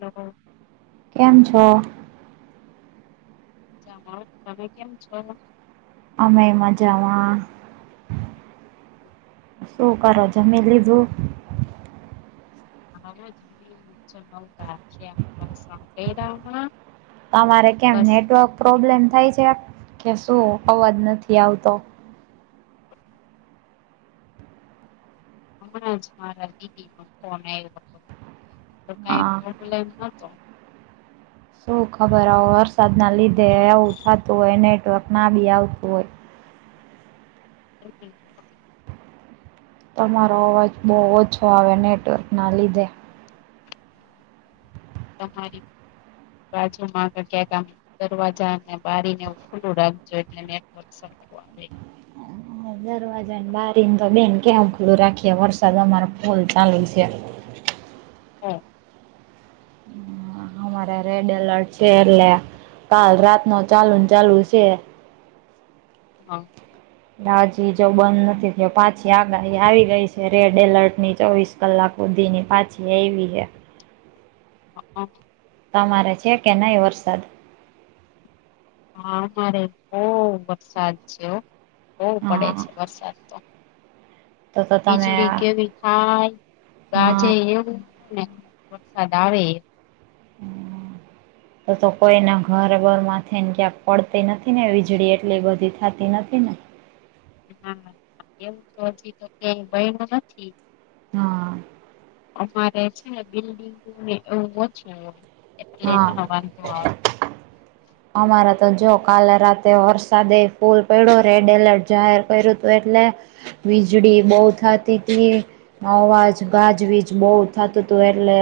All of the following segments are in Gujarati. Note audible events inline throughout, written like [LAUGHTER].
લોકો કેમ છો? મજામાં હો તમે કેમ છો? અમે મજામાં શું કરો છો જમી લીધું? [UNINTELLIGIBLE] તમારે કેમ બસ નેટવર્ક થોડીક પ્રોબ્લેમ થાય છે કે શું અવાજ નથી આવતો હમણાં જ મારા દીદી નો ફોન આવ્યો હતો તો કઈ હા પ્રોબ્લેમ નતો શું ખબર હો વરસાદના લીધે એવું થતું હોય નેટવર્ક ના બી આવતું હોય હમ્મ. તમારો અવાજ બહુ ઓછો આવે નેટવર્કના લીધે તમારી બાજુમાં ક્યાંક આમ દરવાજાને બારીને ખુલ્લું રાખજો એટલે નેટ [UNINTELLIGIBLE] આવે દરવાજાને બારી ને તો બેન કયાં ખુલું રાખીએ વરસાદ અમાર ફૂલ ચાલુ છે હા. અરે રેડ એલર્ટ છે એટલે કાલ રાત નો ચાલુ ચાલુ છે. હા. હાજી જો બંધ નથી થયો પાછી આગાહી આવી ગઈ છે રેડ એલર્ટ ની ચોવીસ કલાક સુધી ની પાછી એવી હે હા. તમારે છે કે, નહીં એ વરસાદ? હા, અમારે બહુ વરસાદ છે, બહવુ પડે હા છે, વરસાદ તો. તો તો તમે વીજળી કેવી થાય, ગાજે હા એવું ને વરસાદ આવે. [UNINTELLIGIBLE] તો તો કોઈના ઘર ઘર માંથીને ક્યાંક પડતી નથી ને? વીજળી એટલી બધી થતી નથી ને? હા, એવું તો, હજી તો કય બય ન નથી. હા. અમારે છે ને, બિલ્ડંગ એવું ઓછું હોય, એટલે હા ના વાંધો આવે. અમારા તો જો કાલે રાતે વરસાદે ફૂલ પડ્યો, રેડ એલર્ટ જાહેર કર્યું હતું, એટલે વીજળી બહુ થતી હતી, અવાજ ગાજવીજ બહુ થતું. એટલે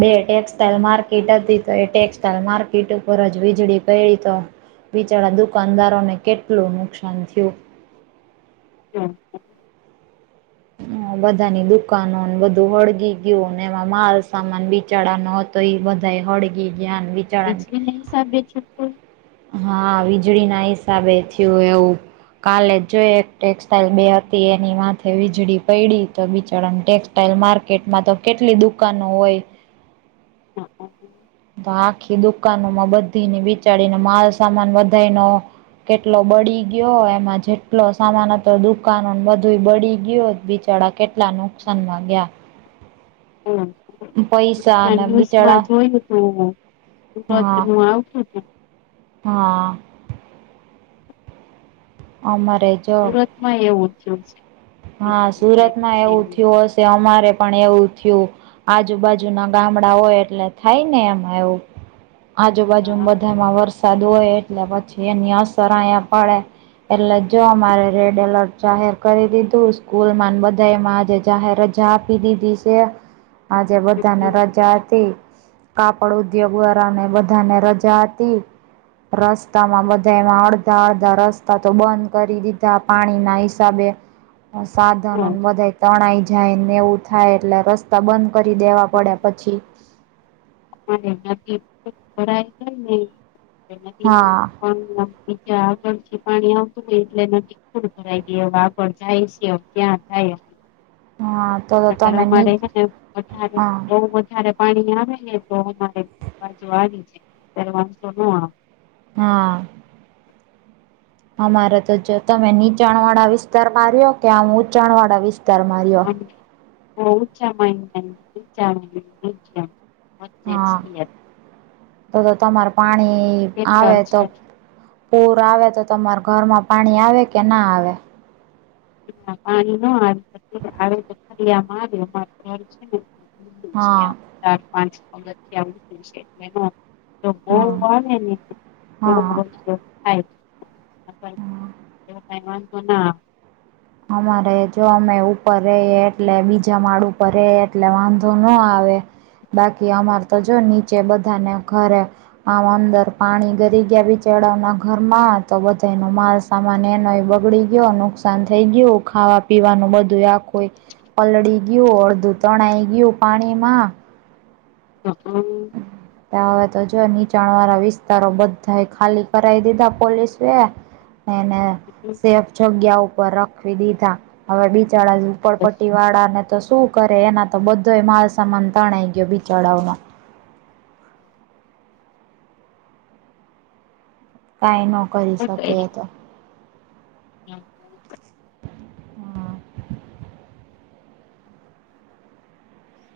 બે ટેક્સટાઇલ માર્કેટ હતી, તો એ ટેક્સટાલ માર્કેટ ઉપર જ વીજળી. ગેડી તો, બિચારા દુકાનદારોને કેટલું નુકસાન થયું. હા. હ, બધાની દુકાનોને બધું હળગી ગયું, એમાં માલ સામાન બિચાર ન તો એ બધા હળગી, જ્ઞાન, વિચારણ. સાબ બે છું. હા, વીજળી ના હિસાબે થયું એવું. કાલે જોઈ એક ટેક્સટાઈલ બે હતી, એની માથે વીજળી પડી તો, બિચારાને ટેક્સ [UNINTELLIGIBLE] ઇલ માર્કેટમાં તો કેટલી દુકાનો હોય. હ [UNINTELLIGIBLE] તો આખી દુકાનોમાં બધીને બિચાડીને. માલ સામાન વધાય નો. કેટલો બળી ગયો, એમાં જેટલો સામાન હતો, દુકાનો બધું બળી ગયો, બિચાર કેટલા નુકસાનમાં ગયા. હમ. પૈસા અને બિચારા ન્યુઝમાં જોયું, તો હા સુરતનું આવતું કે. હા. આ મારે. સુરતમાં એવું ઉત્સગ છે. હા, વીજળી પયડી સુરતમાં છે એવું અને થયું હશે, અમારે પણ એવું થયું. આજુબાજુના ગામડા હોય, એટલે થાય ને એમાં એવું. આજુબાજુ હા બધામાં વરસાદ હોય, એટલે પછી એની અસર આયા પડે. એટલે જો અમારે રેડ એલર્ટ જાહેર કરી દીધું. સ્કૂલમાં ને, બધા એમાં જ જાહેર રજા આપી દીધી છે. આજે બધાને રજા હતી. કાપડ ઉદ્યોગ વરાને બધાને રજા હતી, રસ્તા માં બધા એમાં અધા અડધા રસ્તા તો બંધ કરી દીધા, પાણીના હિસાબે. સાધનોને બધા તણાઈ જાય ને એવું થાય, એટલે રસ્ બંધ કરી દેવા પડે પછી. એનાથીાય ને એનાથી હા [UNINTELLIGIBLE] પણ ન આગળ થી પાણી આવતું ને, એટલે ન પડું [UNINTELLIGIBLE] કર દ એ આગળ જાય છે, ત્યાં જાય. હા. તો તો નર તમે ની અમારે ને વધારે હા બહુ વધારે પાણી આવે ને. તો મારે જ વાડી છે, અત્યારે વાશો ન આવે. હા. અમારે તો જો તમે નીચાણ વાળા વિસ્તારમાં રહ્યો કે? આમ ઊચાણ વાળા વિસ્તાર બહ જમા [UNINTELLIGIBLE] હા, તો તમારે પાણી ખેતર આવે છે તો. પૂર આવે તો, તમાર ઘરમાં પાણી આવે કે ના આવે? પાણી ન આવી શકે આવે તો ફરિયામાં આવે. [UNINTELLIGIBLE] હા ચાર પાંચ પગથીયા એટ. [UNINTELLIGIBLE] તો બહું હા માને ની તો હા વસ્ થાય. [UNINTELLIGIBLE] અમારે જો અમે ઉપર રએ એટલે બીજા માળ ઉપર રેએ એટલે વાંધો નો આવે. બાકી અમાર તો જો નીચે બધાને ઘરે આમ અંદર પાણી ગરી ગયા બીચડાવના ઘરમાં તો બધાનો માલ સામાન એનોય બગડી ગયો નુકસાન થઈ ગયું ખાવા પીવાનું બધું આખુંય પલળી ગયું અડધું તણાઈ ગયું પાણી માં. હમ્મ હ. હવે તો જો નીચાણવાળા વિસ્તારો બધા ખાલી કરાઇ દીધા પોલીસએ. [INAUDIBLE] એને સેફ જગ્યા ઉપર રખવી દીધા. હવે બિચાડા ઝૂપડપટ્ટી વાળાને તો શું કરે એના તો બધો માલસામાન તણાઈ ગયો બિચડાવઓનો. કાંઈ નો હું કઈરી.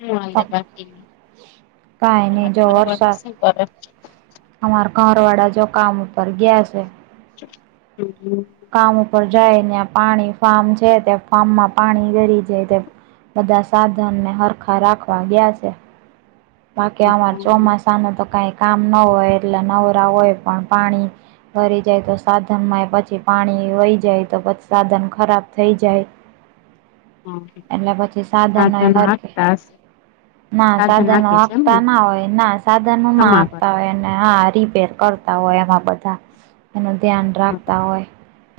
હુ હાલે બાકી કાઈ નહી તમારો જો ઘરવાળો વરસાદ શું કરે. અમાર ઘરવાળા જો કામ ઉપર ગીયા છે. હમ્મ. કામ ઉપર જાય ન્યાં પાણી ફાર્મ છે ત્યાં ફાર્મમાં પાણી રેડિ દે જાય. બધા સાધનને હરખા રાખવા ગયા છે. બાકી અમાર ચોમાસાનુ તો કઈ કામ ન હોય એટલે નવરા હોય પણ પાણી ભરી જાય તો સાધનમાં પછી પાણી વહી જાય તો પછી સાધન ખરાબ થઈ જાય. [INAUDIBLE] હમ્મ એટલે પછી સાધનોય સાધન હરખે હાંકતા હશે સાધન હાંક હાકતા ના હોય ના સાધનનો ના સમાવર હાંકતા એને. હા રીપેર કરતા હોય એમાં બધા એનું ધ્યાન રાખતા હોય.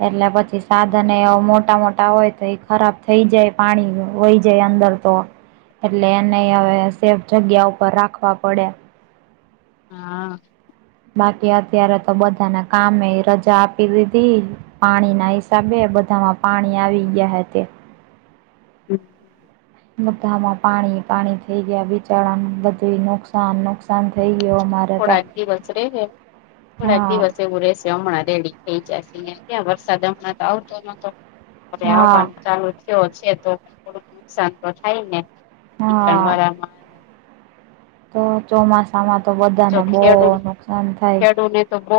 એટલે પછી સાધન એવા મોટા-મોટા હોય તો ખરાબ થઈ જાય પાણી વય જાય અંદર તો એટલે એને હવે સેફ જગ્યા ઉપર રાખવા પડે. હા. બાકી અત્યારે તો બધાને કામે એ રજા આપી દીધી. પાણીના હિસાબે બધામાં પાણી આવી ગયા હે તે. [INAUDIBLE] બધામાં પાણી-પાણી થઈ ગયા, વિચાડાનું બધું નુકસાન નુકસાન થઈ ગયું અમારે તો થોડાક દિવસ રેય ને થોડાક હા દિવસ એવું રેસે. હમણાં રેડી થઈ જશે ક્યાં વરસાદ હમણાં તો આવતો નતો હવે હા આવવાનું ચાલુ થયો છે તો થોડુંક નુકસાન તો થાય ને, હા નિચાણવાળામાં તો ચોમાસામાં તો જો બધાને બહુ ખેડૂ નુકસાન થાય. ખેડૂને તો બઉ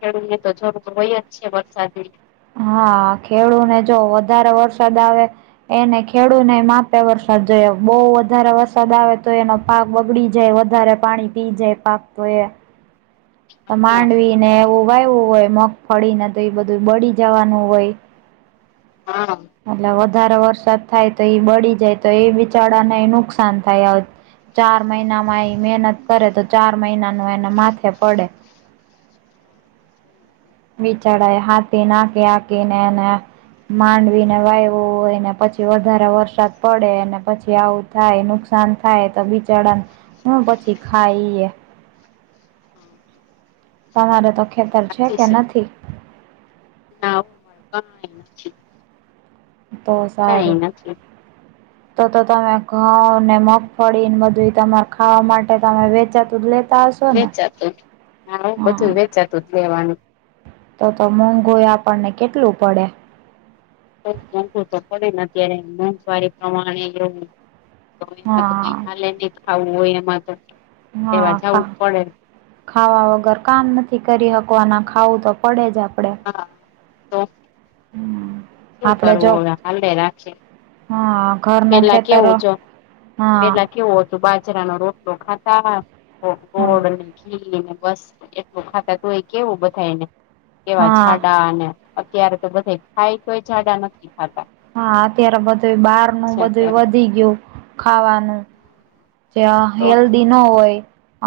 ખેડૂતને તો જરૂર હોય જ છે વરસાદની. હા ખેડૂને જો વધારે વરસાદ આવે એને ખેડૂને માપે વરસાદ જોયો બહુ વધારે વરસાદ આવે તો એનો પાક બગડી જાય વધારે પાણી પી જાય પાક તો એ તો હા માંડવીને એવું વાવું હોય મગફળીને તો એ બધું બળી જવાનું હોય. હા. એટલે વધારે વરસાદ થાય તો એ બળી જાય તો એ બિચાડાને નુકસાન થાય. ચાર મહિનામાં એ મહેનત કરે તો ચાર મહિનાનું એને માથે પડે. વિચડાયે હાતી હાકિને એને માંડવીને વાયવું હોયને પછી વધારે વરસાદ પડે ને પછી આવું થાય નુકસાન થાય તો બિચાડાને પછી ખાઈએ ઇએ. તમારે તો ખેતર છે કે નથી? [INAUDIBLE] તો કઈ સારુ. [INAUDIBLE] તો તો તમે ઘઉં ને, મગફળી ને બધુય તમાર ખાવા માટે તમે વેચાતું જ લેતા હશો. ને? વેચાતું, હા બધું વેચાતું જ લેવાનું. તો તો મોંઘુંય આપણને કેટલું પડે. મોઘું તો પડે ને અત્યારે મોંઘવારી પ્રમાણે એ તો એમાં તો હા કઈ હાલે ની ખાવું હોય એમાં તો. લેવા હા જવું ખા જ પડે ખાવા વગર કામ નથી કરી હકવાના, ખાવું તો પડે જ આપડે. હા હમ્મ હું કરવું હવે હાલે રાખીએ. હા ઘ પેલા કેવું ચ? પેલા કેવું ત બાજરા નો રોટલો ખાતા હા. હા ગોડ ને ઘી ઈ બસ એટલું ખાતા તુંય કેવું બધાયને કેવા હા જાડા અને અત્યારે તો બધાય ખાય તોઈ જાડા નથી થતા. હા અત્યારે બધું બહાર નું બધુય અત્યારે વધી ગીયું ખાવાનું. જ્યા તો હેલ્દી ન હોય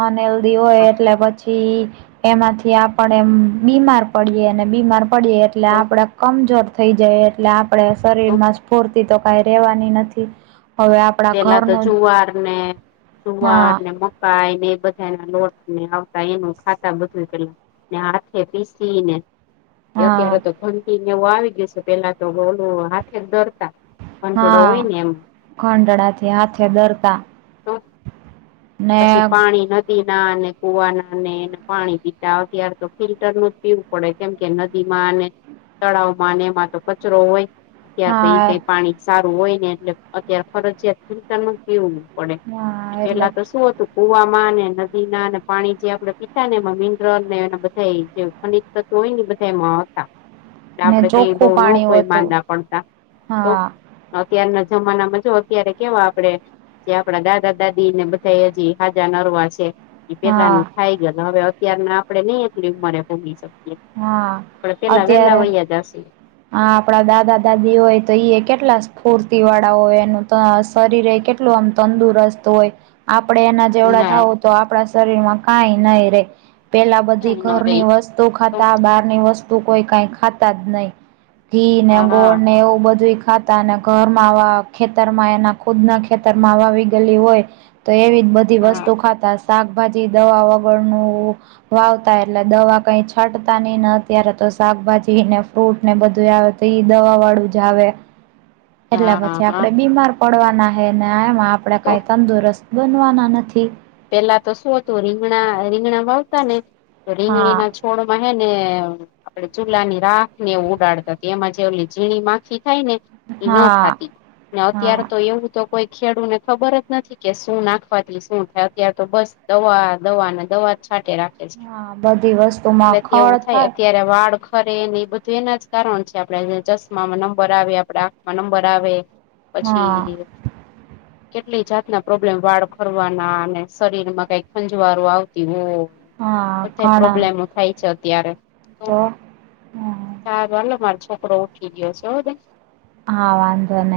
અનહેલ્ધી હોય એટલે પછી થી એમાંથી આપડ એમ બીમાર પડીએ ને બીમાર પડીએ એટલે તો આપડણેે કમજોર થઈ જઈ એટલે આપડણે શરીર તો માં સ્ફૂર્તિ તો કઈ રેવાની નથી હવે આપડા પેલા તો ઘરનું જુવાર ને... જુવાર હા ને મ કાયને એ બધાના લોટ ને આવતા એનું ખાતા બધું પેલ ને હાથે પીસી ને અત્યારે હા તો ઘંટીને એવું આવી ગીયું સે પેલા તો બલું હાથે જ ડરતા. કંટોળો હા, હોય ને એમ ખંડળાથી હાથે દરતા. ને પસી પાણી ન તીના અને કુવાના ને એ પાણી પીતા અત્યારે તો ફિલ્ટર નું જ પીવ પડે કેમ કે નદીમાં અને તળાવમાં ને એમાં તો કચરો હોય. ત્યા તો ઈ હા કઈ પાણી સારુ હોય ને એટલે અત્યારે ફરજ્યાત ફિલ્ટરનુ જ પીવું. પડે. એ હા એટલે પેલા તો શું તું? પુવામાં ને નદી ના ને પાણી જે આપડે પીતા ને એમાં મિનરલ ને એ બધા ખનિ તત્વો ઓય ને ઈ બધા એમાં હતા. ને આપડે કઈ બઉ ચોખ્ખું ન પાણી કોઈ હોતું માંદા પડતા, તો હા અત્યારના જમાનામાં જો અત્યારે કેવા આપડે, જે આપડા દાદા-દાદી ને બધાઈ હજી હાજા નરવા છે. ઈ હા પેલાનું થાય ગયલ હવે અત્યારના આપડે નઈ એટલી ઉંમરે પોચી શ હા આપડે પેલા વેલા વૈયા જાસી. આ આપડા દાદા-દાદી હોય તો ઈ કેટલા સ્ફૂર્તિ વાળા હોય એનું ત શરીરે એ કેટ લું આમ તંદુરસ્ત હોય. આપડે એના જેવડા ના થાવું તો આપડા શરીર માં કાંઈ નાઈ રે. પેલા કેમ બધી ન ઘરની રેય વસ્તુ ખાતા બારની વસ્તુ કોઈ કંઈ ખાતા જ નઈ. ઘી ને હા ગોળ ને એવુ બધુય ખાત તા ને ઘરમાં આવા ખેતર માં એના ખુદ ના ખેતર માં વાવી ગયેલી હોય. તો એવી જ બધી હા વસ્તુ ખાતા સાકભાજી દવા વગરનું વાવતા એટલે દવા કઈ છાંટતા ની ને અત્યારે તો શાકભાજીને ફ્રૂટ ને બધુય આવે તો ઈ દવા વાળું જ આવે, એટલે હા પછી હા આપડે બીમાર પડવાના હે ને એમાં આપણેે તો કઈ તંદુરસ્ત બનવાના નથી. પેલા તો શું હતું રીંગણા રીંગણા વાવતા ને તો હા રીંગણીના થોડોમાં હે ને આપડે ચૂલા ની રાખ ને ઉડાડતા એમાં જેલી ઝીણી માખી. થાય ને એ ન હા થતી ને અત્યારે હા તો એવું તો કોઈ ખેડૂ ને ખબર જ નથી કે શું નાખવાથી શું થ. ત્યાં તો બસ દવા દવાને દવા જ છાટે રાખે. હા બધી વસ્તુમાં એટલેથી ખળ એવું થાય અત્યારે વાળ ખરે એ બધું એના જ કારણ છે આપણેે ચશ્મામાં નંબર આવે આપણે આંખમાં નંબર આવે. હા પછી કેટલી જાત ના પ્રોબ્લેમ વાળ ખોરટ્વાના અને શરીર માં કઈ ખંજવારો આવતી હો હા બધા ઘણા પ્રોબ્લેમો થાય છે અત્યારે. તો હા ચારલે મારો છોકરો ઉઠી ગયો છે. હા વાંધો ન